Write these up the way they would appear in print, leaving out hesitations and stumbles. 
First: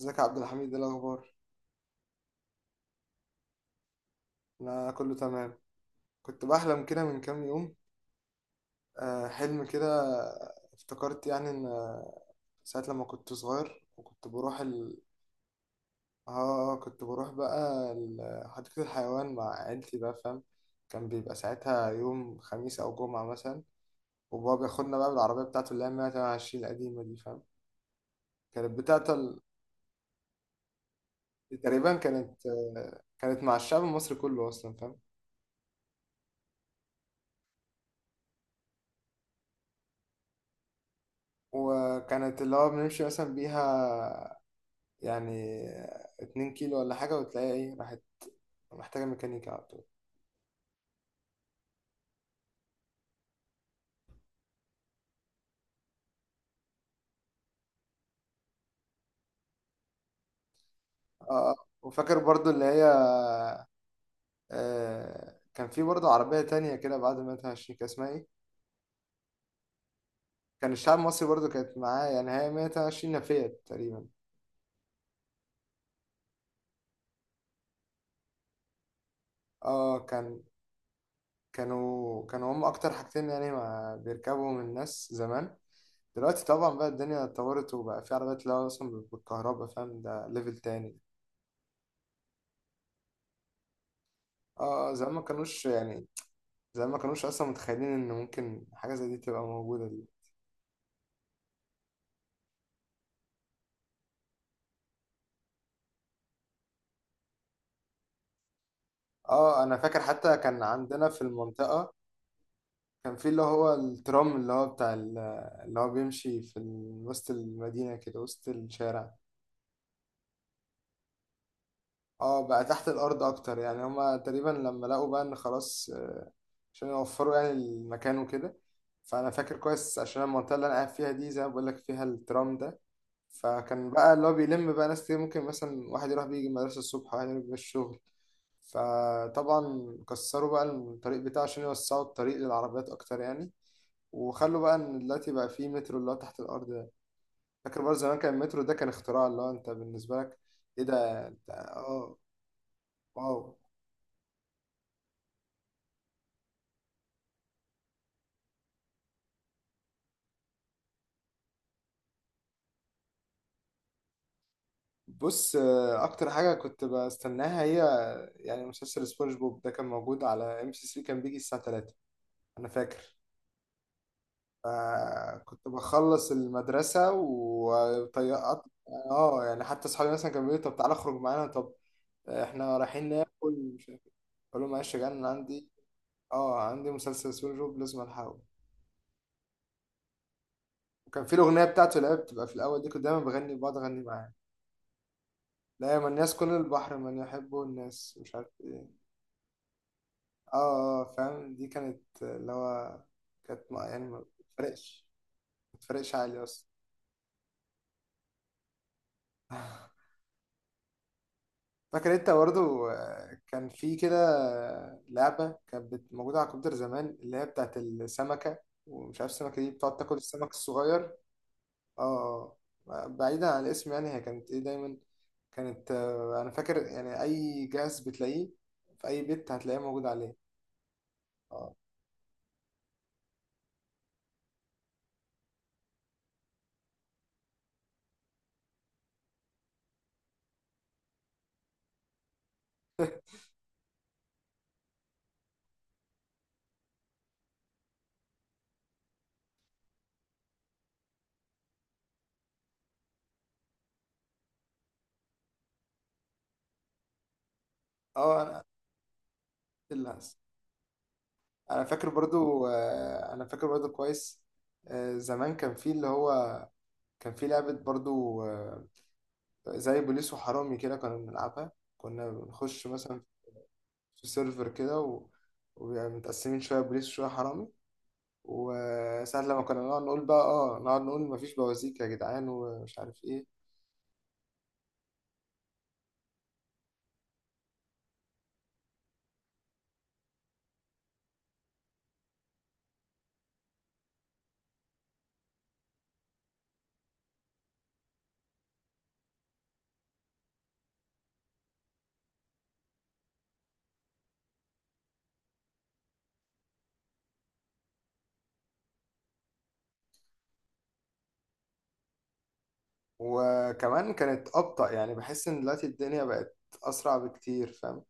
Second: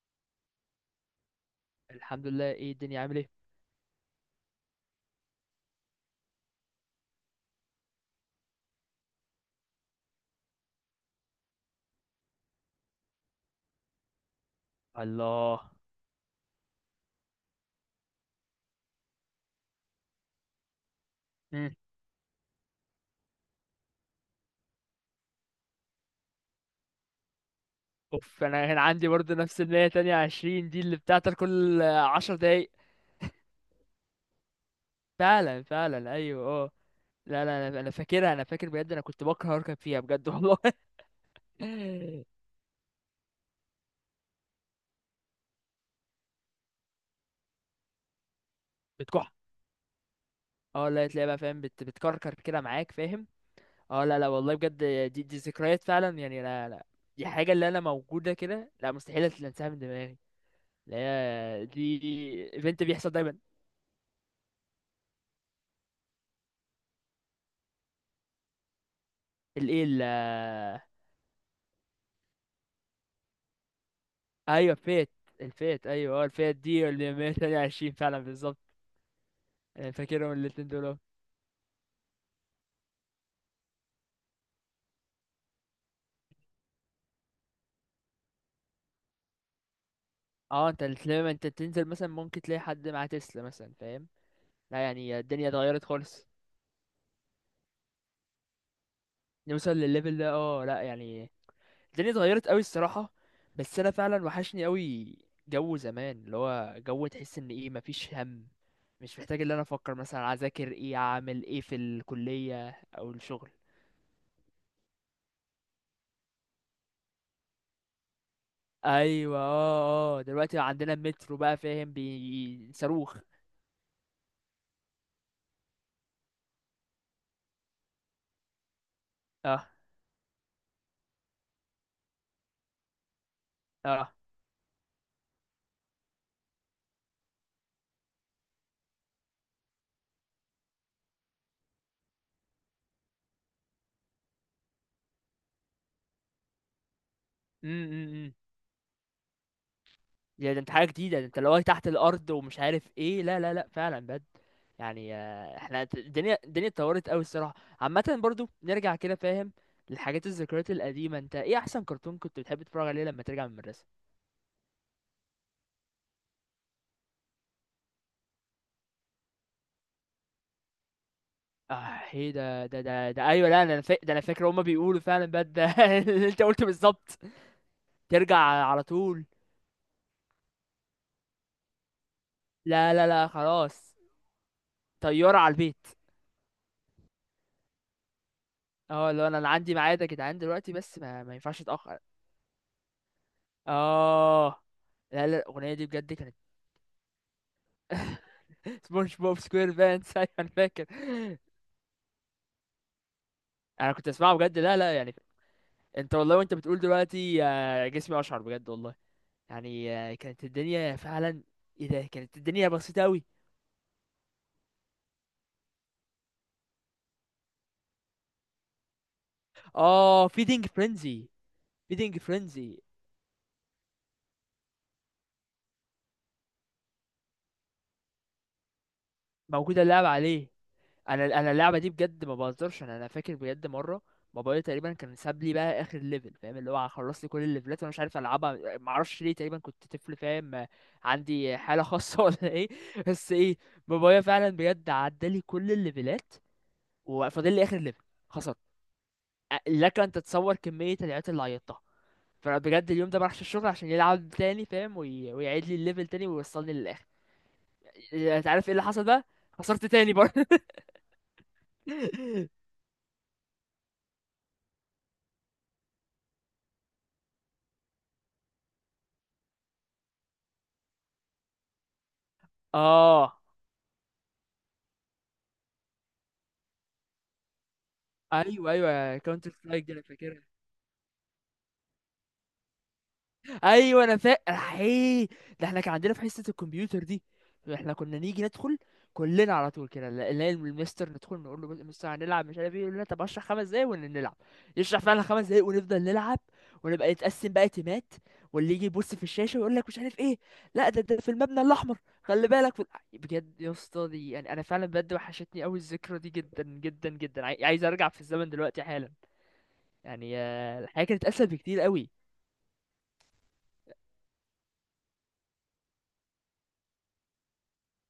ازيك يا عبد الحميد؟ ايه الاخبار؟ الحمد لله، ايه الدنيا عامل ايه؟ انا كله تمام. كنت بحلم كده من كام يوم. حلم كده. افتكرت يعني ان ساعة لما كنت صغير وكنت بروح الله. اه كنت بروح بقى حديقة الحيوان مع عيلتي بقى، فاهم؟ كان بيبقى مم. ساعتها يوم خميس او جمعة مثلا. وبابا بياخدنا بقى بالعربية بتاعته اللي هي 128 القديمة دي، فاهم؟ اوف، انا كانت كان عندي برضه بتاعته نفس اللي هي تانية عشرين دي اللي بتاعتك كل تقريبا، عشر كانت دقايق كانت مع الشعب المصري كله اصلا، فاهم؟ فعلا فعلا، ايوه اه. لا لا، أنا فاكرها، انا فاكر بجد، انا كنت بكره اركب فيها بجد والله. وكانت اللي هو بنمشي مثلا بيها يعني اتنين كيلو ولا حاجة وتلاقيها ايه، راحت، محتاجة بتكح. ميكانيكا على طول. اه لا، تلاقي بقى فاهم، بتكركر كده معاك فاهم. اه لا لا والله بجد. دي ذكريات فعلا يعني، لا لا، دي حاجة اللي انا موجودة كده، لا مستحيل انساها من دماغي، اه آه. لا وفاكر برضو دي اللي ايفنت هي، بيحصل دايما. كان في برضو عربية تانية كده بعد 122، كان اسمها ايه؟ كان الايه؟ الشعب المصري برضو كانت معاه، يعني هي 122 نفيت تقريبا. ايوه فيت. الفيت، ايوه اه، الفيت دي اللي 128 فعلا بالظبط. أنا اه فاكرهم كان الاتنين دول أهو. كانوا هم اكتر حاجتين يعني ما بيركبهم الناس زمان. دلوقتي طبعا بقى الدنيا اتطورت وبقى في عربيات اللي هو اصلا بالكهرباء، فاهم؟ ده ليفل اه، انت تاني. لما انت تنزل مثلا ممكن تلاقي حد مع تسلا مثلا فاهم. لا زمان يعني ما الدنيا كانوش اتغيرت يعني خالص، زي ما كانوش اصلا متخيلين ان ممكن حاجه زي دي تبقى نوصل موجوده. للليفل ده، اه لا يعني الدنيا اتغيرت قوي الصراحة. بس انا فعلا وحشني قوي جو زمان، اللي هو جو تحس ان ايه مفيش هم، مش محتاج ان اه انا انا افكر فاكر مثلا حتى كان اذاكر ايه عندنا في اعمل ايه في المنطقة الكلية او كان في اللي الشغل. هو الترام اللي هو بتاع اللي هو بيمشي في وسط المدينة، كده وسط الشارع. ايوه اه اه، دلوقتي عندنا المترو بقى فاهم اه بقى تحت بيصاروخ. الأرض أكتر، يعني هما تقريبا لما لقوا بقى إن خلاص، عشان يوفروا يعني المكان وكده. فأنا فاكر اه كويس، عشان المنطقة اللي أنا قاعد فيها دي زي ما بقولك فيها الترام ده. فكان بقى اه. اللي هو بيلم بقى ناس كتير، ممكن مثلا واحد يروح بيجي المدرسة الصبح وواحد يروح بيه الشغل. فطبعا كسروا بقى الطريق بتاعه عشان يوسعوا الطريق للعربيات أكتر يعني، وخلوا بقى ان دلوقتي بقى فيه مترو اللي هو تحت الارض ده. فاكر برضه زمان كان امم المترو ده كان اختراع اللي هو انت بالنسبه لك ده انت ايه حاجه جديده، ده ده؟ انت انت لو تحت اه، الارض ومش عارف ايه، واو. لا لا لا فعلا بجد. يعني احنا الدنيا اتطورت قوي الصراحه. عامه برضو نرجع كده فاهم للحاجات الذكريات القديمه. انت ايه احسن كرتون كنت بتحب تتفرج عليه لما ترجع من المدرسه؟ بص، اكتر حاجه كنت بستناها هي يعني مسلسل سبونج بوب ده، كان موجود على ام سي 3، كان بيجي الساعه 3. اه، ايه ده انا ده فاكر، ده ده ايوه، لا ده انا فاكر، هما بيقولوا فعلا بجد ده. فكنت اللي بخلص انت قلته المدرسه بالظبط، ترجع وطيقت. على طول. اه، يعني حتى اصحابي مثلا كانوا بيقولوا: طب تعالى اخرج معانا، طب احنا لا لا رايحين لا ناكل، مش خلاص، عارف إيه. اقول لهم: معلش يا جدعان، أنا طياره على عندي، البيت. اه، عندي مسلسل سبونج بوب لازم الحقه. اه، لو انا عندي ميعاد يا جدعان دلوقتي، بس وكان في ما ينفعش الأغنية بتاعته اتاخر. اللي هي بتبقى في الأول دي، كنت دايما بغني، بقعد أغني معاه: اه لا لا، الاغنيه دي لا يا من بجد كانت. الناس كل البحر من يحبه الناس مش عارف إيه. سبونج بوب سكوير بانس، ايوه. انا فاكر. فاهم؟ دي كانت اللي هو كانت انا يعني كنت اسمعها بجد، لا لا بتفرقش يعني. ما انت بتفرقش والله عالي وانت أصلا. بتقول دلوقتي جسمي اشعر بجد والله. يعني كانت الدنيا فعلا، ايه ده، فاكر أنت كانت الدنيا برضه، بسيطه قوي. كان في كده، لعبة كانت موجودة على الكمبيوتر زمان، اللي هي بتاعت السمكة، ومش عارف، السمكة دي بتقعد تاكل اه السمك فيدينج الصغير. فرينزي، فيدينج اه فرينزي. بعيدا عن الاسم، يعني هي كانت ايه دايما، كانت، انا فاكر يعني اي جهاز بتلاقيه في اي بيت هتلاقيه موجوده موجود اللعبه عليه. عليه. انا اه. اللعبه دي بجد ما بهزرش، انا فاكر بجد مره، بابايا تقريبا كان ساب لي بقى اخر ليفل فاهم، اللي هو خلص لي كل الليفلات وانا مش عارف العبها، ما اعرفش ليه، تقريبا كنت طفل فاهم. عندي حاله خاصه ولا ايه؟ بس ايه؟ بابايا فعلا بجد عدى لي كل الليفلات، وفاضل لي اخر ليفل، خسرت. لك ان تتصور كميه العياط اللي عيطتها. فانا بجد اليوم ده ما راحش الشغل عشان يلعب تاني فاهم، ويعيد لي الليفل تاني ويوصلني للاخر. اه انت انا عارف ايه اللي حصل بقى؟ خسرت تاني الجهاز. برضه. انا فاكر برضو، انا فاكر برضو كويس، زمان كان في اللي هو كان في لعبة برضو، زي بوليس وحرامي كده كنا بنلعبها. كنا بنخش مثلا اه، في سيرفر كده وبيبقى متقسمين شوية بوليس وشوية حرامي. ايوه ايوه وساعة كاونتر لما كنا سترايك دي، نقعد انا نقول بقى: فاكرها. اه نقعد نقول مفيش بوازيك يا جدعان، ومش عارف ايه. ايوه انا فاكر، ايه ده، احنا كان عندنا في حصه الكمبيوتر دي، احنا كنا نيجي ندخل كلنا على طول كده، نلاقي المستر، ندخل نقول له مستر هنلعب مش عارف ايه، يقول لنا طب اشرح 5 دقايق ونلعب، يشرح فعلا 5 دقايق ونفضل نلعب، ونبقى نتقسم بقى تيمات، واللي يجي يبص في الشاشه ويقول لك مش عارف ايه، لا ده في المبنى الاحمر، خلي بالك بجد يا اسطى. دي يعني انا فعلا بجد وحشتني قوي الذكرى دي، جدا جدا جدا، عايز ارجع في الزمن دلوقتي حالا. يعني الحياة كانت اسهل بكتير قوي. وكمان كانت أبطأ، يعني بحس إن دلوقتي الدنيا بقت أسرع بكتير، فاهم؟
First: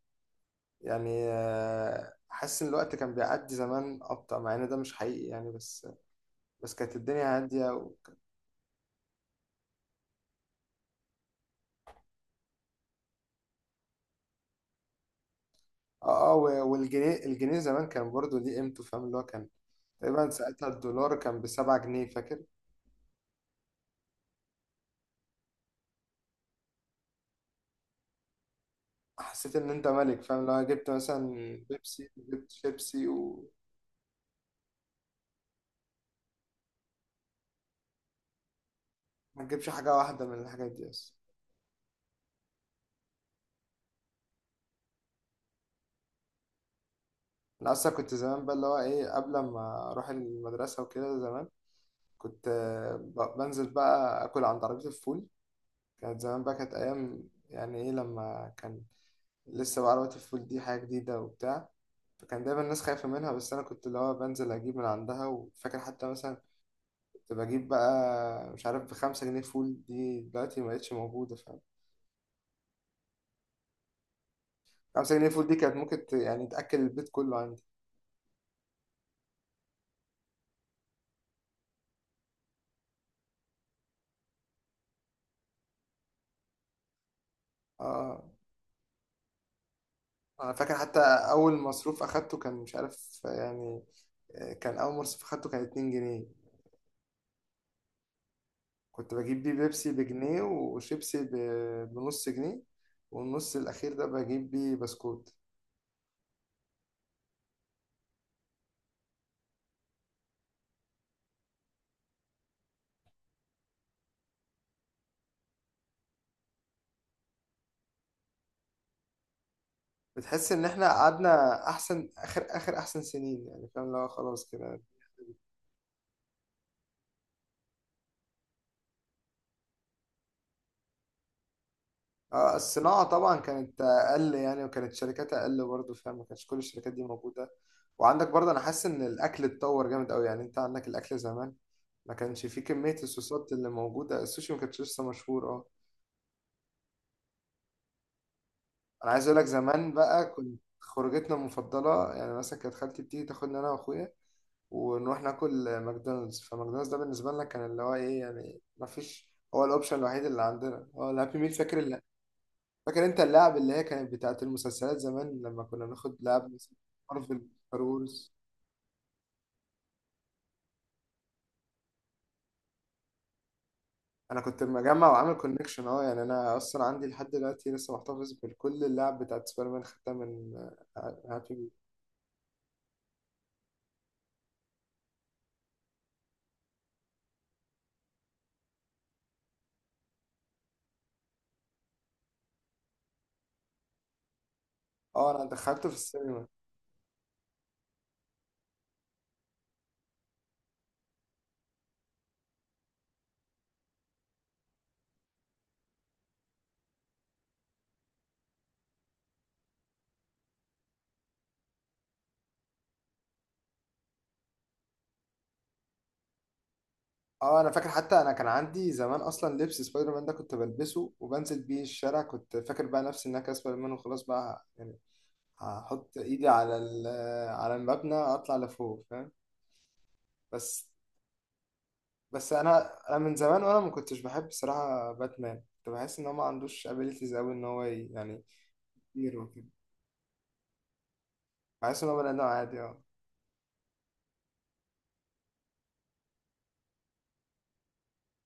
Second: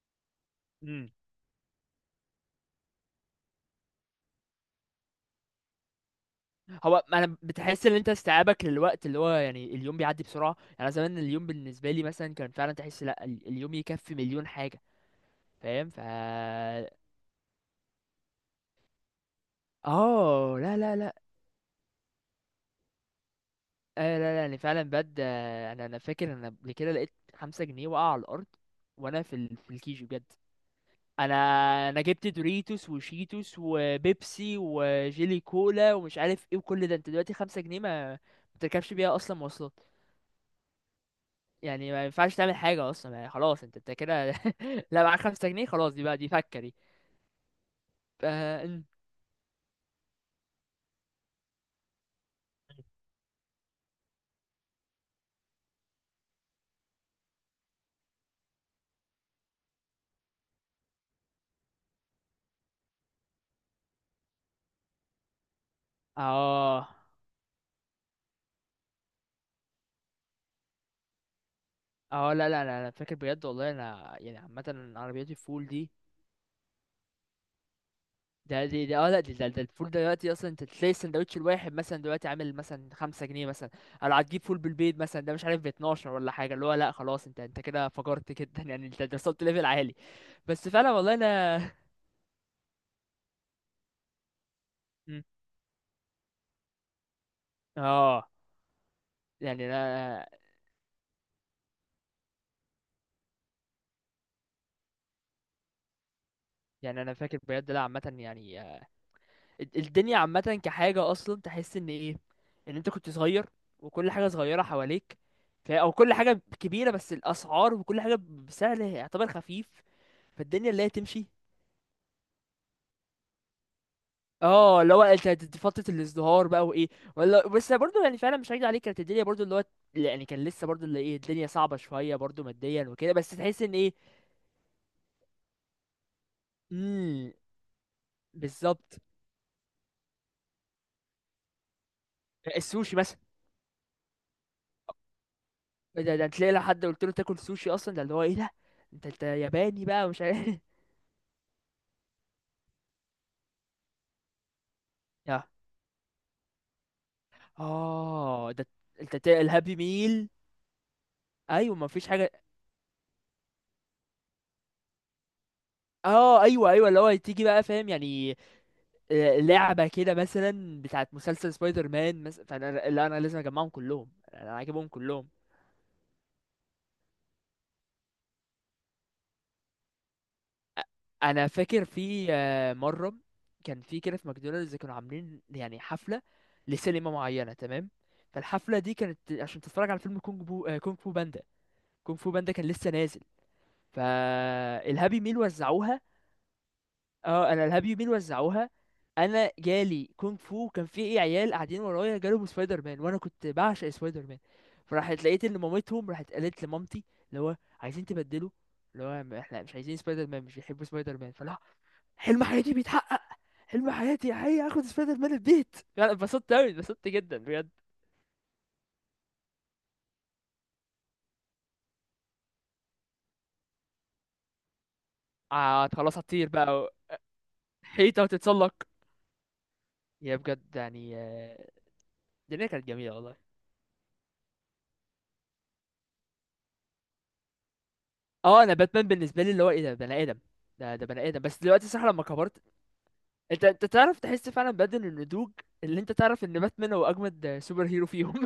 امم يعني حاسس إن الوقت كان بيعدي زمان أبطأ، مع إن ده مش حقيقي يعني، بس بس كانت هو الدنيا انا هادية بتحس ان انت استيعابك للوقت اللي هو، يعني اليوم بيعدي بسرعه. يعني انا زمان اليوم بالنسبه لي مثلا كان فعلا تحس لا، اليوم يكفي مليون حاجه فاهم. اه اه والجنيه زمان كان برضو ليه قيمته، فاهم؟ اللي هو كان، تقريبا اه ساعتها لا لا الدولار لا. كان بسبعة جنيه، فاكر؟ آه لا لا يعني فعلا بجد. انا فاكر انا قبل كده لقيت 5 جنيه وقع على الارض، وانا حسيت إن في أنت الكيجي ملك، بجد. فاهم؟ لو جبت مثلا انا انا بيبسي، جبت جبت دوريتوس شيبسي. وشيتوس وبيبسي وجيلي كولا ومش عارف ايه، وكل ده انت دلوقتي 5 جنيه ما تركبش بيها اصلا ما تجيبش مواصلات، حاجة واحدة من الحاجات دي أصلا. يعني ما ينفعش تعمل حاجة أصلا، يعني خلاص أنت كده. لا، معاك 5 جنيه خلاص، دي بقى دي فكة دي. أنا أصلا كنت ف- زمان بقى اللي هو إيه، قبل ما أروح المدرسة وكده زمان، كنت، بنزل بقى آكل عند عربية الفول. كانت زمان بقى كانت أيام، يعني إيه، لما كان لسه بقى عربية الفول دي حاجة جديدة وبتاع، فكان دايما الناس خايفة منها، بس أنا كنت اللي هو بنزل أجيب من عندها. وفاكر حتى مثلا اه كنت بجيب بقى، مش عارف، بخمسة جنيه فول. دي دلوقتي مبقتش موجودة، فاهم؟ اه لا لا لا، أنا فاكر بجد والله، أنا يعني عامة خمسة جنيه عربيات فول دي الفول كانت دي، ممكن يعني تأكل البيت كله عندي. ده اه لا ده الفول دلوقتي أصلا، أنت تلاقي السندوتش الواحد مثلا دلوقتي عامل مثلا 5 جنيه مثلا، أو لو هتجيب فول بالبيض مثلا، ده مش عارف 12 ولا حاجة، اللي هو لا خلاص، أنت كده اه فجرت جدا. يعني أنت وصلت ليفل عالي. انا بس فاكر فعلا حتى والله اول أنا. مصروف اخدته كان، مش عارف يعني، كان اول مصروف اخدته كان 2 جنيه. اه كنت بجيب بيه يعني بيبسي انا بجنيه، وشيبسي بنص جنيه، والنص الاخير ده بجيب بيه بسكوت. فاكر بجد، لا عامه يعني. الدنيا عامة كحاجة أصلا تحس إن إيه، إن أنت كنت صغير، وكل حاجة صغيرة حواليك، أو كل حاجة كبيرة، بس الأسعار وكل حاجة بسعر يعتبر خفيف، بتحس ان فالدنيا اللي احنا هي تمشي. قعدنا احسن اخر، احسن سنين يعني، فاهم؟ اللي هو خلاص كده. اه، اللي هو انت فترة الازدهار بقى وايه، ولا بس برضه يعني فعلا مش هكدب عليك، كانت الدنيا برضه اللي هو، يعني كان لسه برضه اللي ايه، الدنيا صعبة شوية برضه ماديا الصناعة وكده، بس طبعا تحس ان كانت ايه. أقل يعني، وكانت شركاتها أقل برضه، فاهم؟ ما كانش كل الشركات دي امم، موجودة. وعندك برضه، أنا حاسس إن بالظبط، الأكل اتطور جامد أوي، يعني أنت عندك الأكل زمان ما كانش فيه كمية السوشي مثلا، الصوصات اللي موجودة. السوشي ما كانش لسه مشهور. أه، ده تلاقي لو حد قلت له تاكل سوشي اصلا، ده اللي هو ايه ده، انت أنا انت عايز أقول لك، ياباني زمان بقى ومش بقى عارف. كنت خروجتنا المفضلة يعني، مثلا كانت خالتي بتيجي تاخدنا أنا وأخويا ونروح ناكل ماكدونالدز. فماكدونالدز ده بالنسبة لنا كان اللي هو إيه اه يعني، ده، ما انت فيش، هو الهابي الأوبشن الوحيد ميل، اللي عندنا هو الهابي ميل، ايوه ما فاكر؟ فيش حاجه. فاكر انت اللعب اللي هي كانت بتاعت المسلسلات زمان لما كنا بناخد اه لعب ايوه مثلا، ايوه، اللي هو مارفل، تيجي بقى ستار فاهم يعني وورز. لعبه كده مثلا بتاعت مسلسل سبايدر مان مثلا، فانا لا انا لازم اجمعهم كلهم، انا انا كنت عاجبهم مجمع كلهم. وعامل كونكشن، اه، يعني انا اصلا عندي لحد دلوقتي لسه محتفظ بكل اللعب بتاعت سبايدر مان، خدتها من، انا هابي ميل. فاكر في مره كان في كده، في ماكدونالدز كانوا عاملين يعني حفله لسينما معينه تمام. فالحفله دي كانت عشان تتفرج على فيلم كونج بو آه، كونج فو باندا. كونج فو باندا كان لسه نازل، فالهابي اه ميل انا دخلته في وزعوها. السينما. اه انا الهاب يومين وزعوها، انا جالي كونغ فو، كان في ايه عيال قاعدين ورايا جالهم سبايدر مان، وانا كنت بعشق سبايدر مان. فراحت لقيت ان مامتهم راحت قالت لمامتي، اللي هو عايزين تبدلوا، اللي هو احنا مش عايزين سبايدر مان، مش بيحبوا سبايدر مان، فلا، حلم حياتي بيتحقق، حلم حياتي هي اخد سبايدر مان البيت، يعني اتبسطت قوي، اتبسطت جدا اه بجد. انا فاكر حتى، انا كان عندي زمان اصلا لبس سبايدر مان ده، كنت بلبسه وبنزل بيه الشارع، كنت فاكر بقى نفسي ان انا كده سبايدر مان وخلاص بقى يعني. آه هحط خلاص ايدي هتطير على بقى على المبنى حيطه اطلع وتتسلق. لفوق، فاهم؟ يا بجد بس، يعني. بس الدنيا كانت انا جميله من والله. زمان وانا ما كنتش بحب بصراحه باتمان. كنت بحس ان هو ما عندوش ابيليتيز قوي، ان هو يعني اه انا باتمان بالنسبه هيرو لي اللي كده. هو ايه، ده بني ادم، ده بني ادم، بس دلوقتي بحس صح ان هو لما بني ادم كبرت، عادي. اه انت تعرف تحس فعلا بدل النضوج، اللي انت تعرف ان باتمان هو اجمد سوبر هيرو فيهم.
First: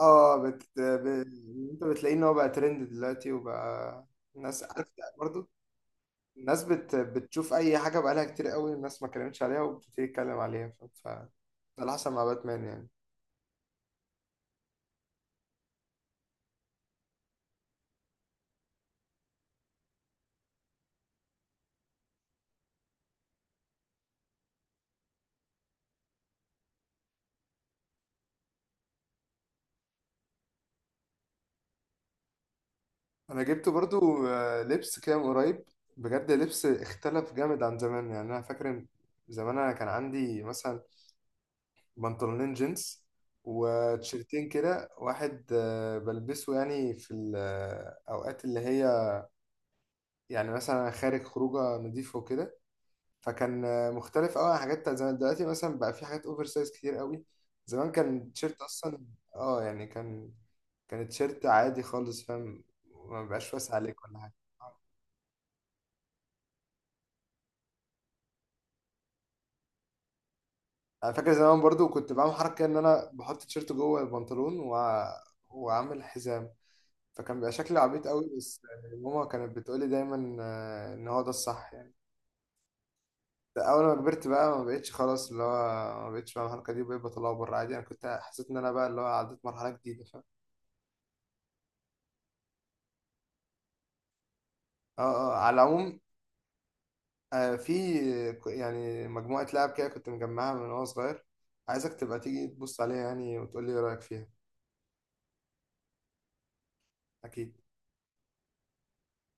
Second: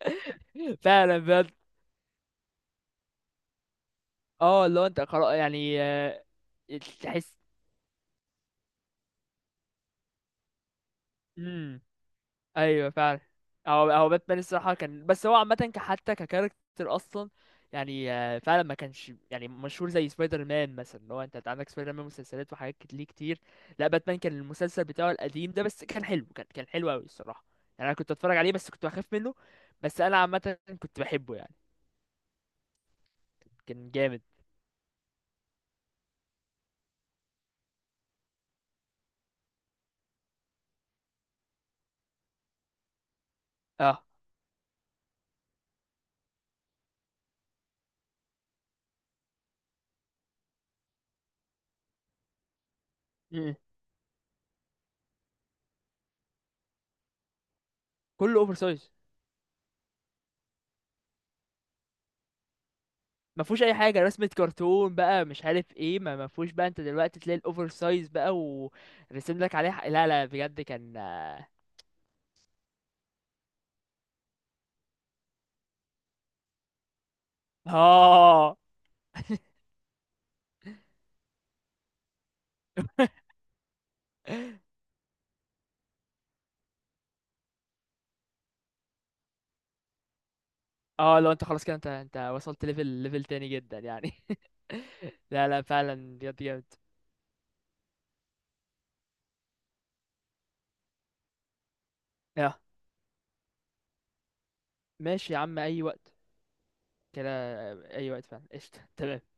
اه بت... ب... فعلا بجد. انت بتلاقيه ان هو بقى ترند دلوقتي، وبقى الناس اه اللي هو عارف. انت خلاص برضه يعني. الناس تحس. بتشوف اي حاجه بقالها كتير قوي الناس ما اتكلمتش عليها وبتبتدي تتكلم عليها ده مم. اللي حصل مع باتمان يعني. ايوه فعلا. هو باتمان الصراحه كان، بس هو عامه حتى ككاركتر اصلا، يعني فعلا ما كانش يعني مشهور زي سبايدر مان مثلا، اللي هو انت عندك سبايدر مان مسلسلات وحاجات ليه كتير. لا باتمان كان المسلسل بتاعه القديم ده، بس كان حلو، كان حلو قوي الصراحه، يعني انا كنت اتفرج عليه، بس كنت بخاف منه، بس انا عامه كنت بحبه يعني، انا جبت كان جامد. برضو، لبس كده من قريب. بجد لبس اختلف جامد عن زمان. يعني انا فاكر إن زمان انا كان عندي مثلا بنطلونين جينز اه وتيشيرتين كده، واحد بلبسه يعني في الأوقات اللي هي يعني مثلا خارج خروجه نضيفه وكده. م- م. فكان مختلف قوي عن حاجات بتاعت زمان. دلوقتي مثلا بقى في حاجات اوفر سايز كتير قوي. زمان كان كله اوفر تيشيرت سايز. اصلا، اه يعني كان، كان تيشيرت عادي خالص، فاهم؟ ما ما بيبقاش فيهوش واسع اي حاجه عليك ولا رسمه حاجه. كرتون بقى مش عارف ايه، ما فيهوش بقى، انت دلوقتي تلاقي الاوفر سايز بقى ورسم لك عليه، لا لا بجد كان. انا فاكر زمان برضو كنت بعمل حركه ان انا بحط تيشيرت جوه البنطلون واعمل حزام، فكان بيبقى شكلي عبيط قوي. اه. بس ماما كانت بتقولي دايما، ان هو ده الصح يعني. اول ما كبرت بقى ما بقتش خلاص اللي هو ما بقتش، فاهم؟ الحركه دي بقيت بطلعه بره عادي. انا كنت حسيت ان انا بقى اللي هو عديت مرحله جديده، فاهم؟ اه لو انت خلاص كده، انت وصلت ليفل تاني جدا يعني. اه اه، لا على لا العموم، فعلا بجد جامد. في يعني مجموعه لعب كده كنت مجمعها من وانا صغير، عايزك تبقى تيجي اه تبص عليها يعني، وتقول لي ايه رايك فيها. ماشي يا عم اي وقت كده، اكيد. اي وقت فعلا قشطه تمام.